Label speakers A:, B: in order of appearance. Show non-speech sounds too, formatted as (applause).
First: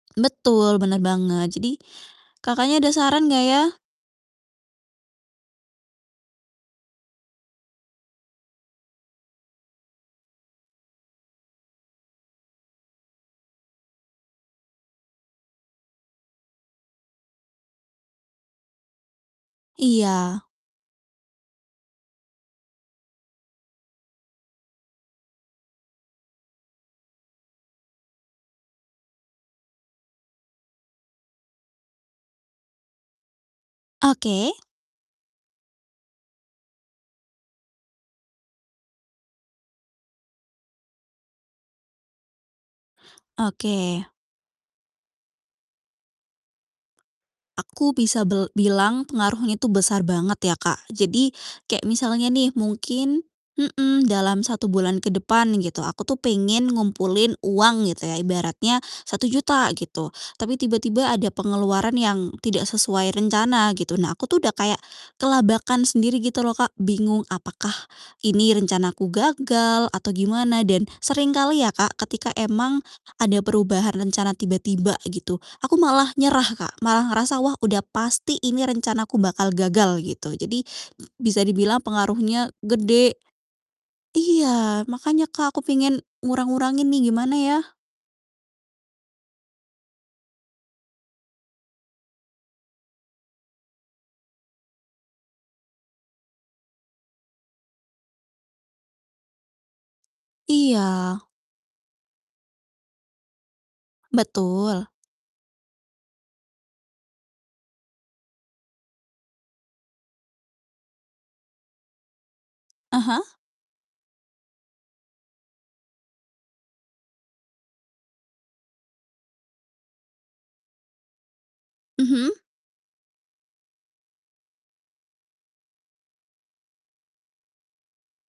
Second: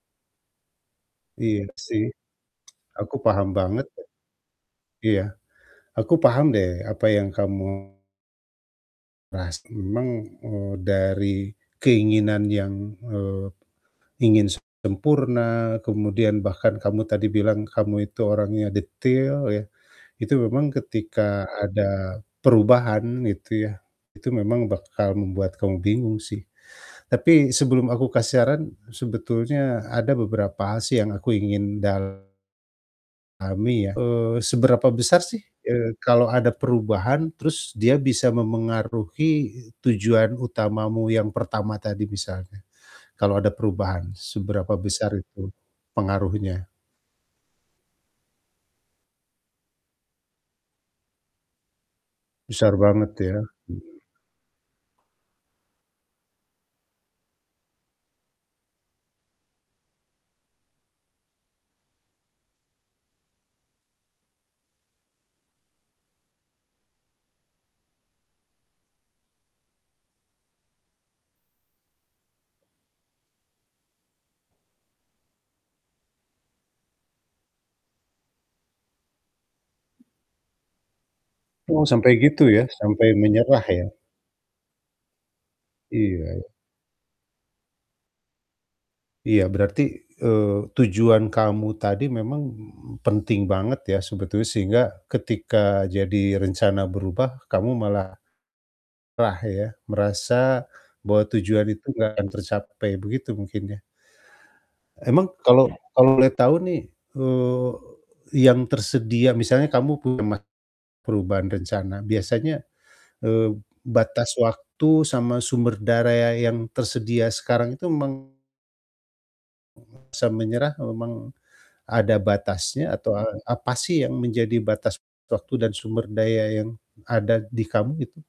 A: Betul, benar banget.
B: Iya
A: Jadi
B: sih,
A: Kakaknya, ada
B: aku
A: saran enggak
B: paham
A: ya?
B: banget loh. Iya, aku paham deh apa yang kamu pasti memang, eee, dari keinginan yang, eee, ingin sempurna kemudian bahkan kamu tadi bilang, kamu itu orangnya detail ya. Itu
A: Iya.
B: memang ketika ada perubahan itu ya, itu memang bakal membuat kamu bingung sih. Tapi sebelum aku kasih saran, sebetulnya ada beberapa hal sih yang aku ingin dalami ya, eee,
A: Oke.
B: seberapa besar sih, eee, kalau ada perubahan terus dia bisa memengaruhi, e tujuan utamamu yang pertama tadi misalnya, kalau ada
A: Oke.
B: perubahan seberapa besar itu pengaruhnya?
A: Aku bisa bel bilang pengaruhnya itu besar banget ya, Kak. Jadi kayak misalnya nih
B: Besar banget
A: mungkin
B: ya. Mhm.
A: mhm, dalam 1 bulan ke depan gitu, aku tuh pengen ngumpulin uang gitu ya ibaratnya Rp1.000.000 gitu. Tapi tiba-tiba ada pengeluaran yang tidak sesuai rencana gitu. Nah, aku tuh udah kayak kelabakan sendiri gitu loh, Kak. Bingung apakah ini rencanaku gagal atau gimana dan seringkali ya Kak, ketika emang ada perubahan rencana tiba-tiba gitu, aku malah nyerah, Kak. Malah ngerasa, "Wah udah pasti ini rencanaku bakal gagal," gitu. Jadi, bisa dibilang
B: Oh, sampai gitu
A: pengaruhnya
B: ya, sampai
A: gede
B: menyerah ya?
A: iya, makanya Kak, aku pengen
B: Iya.
A: ngurang-ngurangin nih, gimana ya?
B: Iya, berarti, eee, tujuan kamu tadi memang penting banget ya sebetulnya sehingga ketika jadi rencana berubah kamu malah nyerah ya, merasa
A: Iya.
B: bahwa tujuan itu nggak akan tercapai, begitu mungkin ya?
A: Betul.
B: Emang kalau kalau boleh tahu nih, eee, yang tersedia misalnya kamu pernah perubahan rencana biasanya,
A: Ah hah?
B: eee, batas waktu sama sumber daya yang tersedia sekarang itu meng (unintelligible) sampai menyerah memang, ada
A: Mhm?
B: batasnya atau, eee, apa sih yang menjadi batas waktu dan sumber daya yang ada di kamu itu?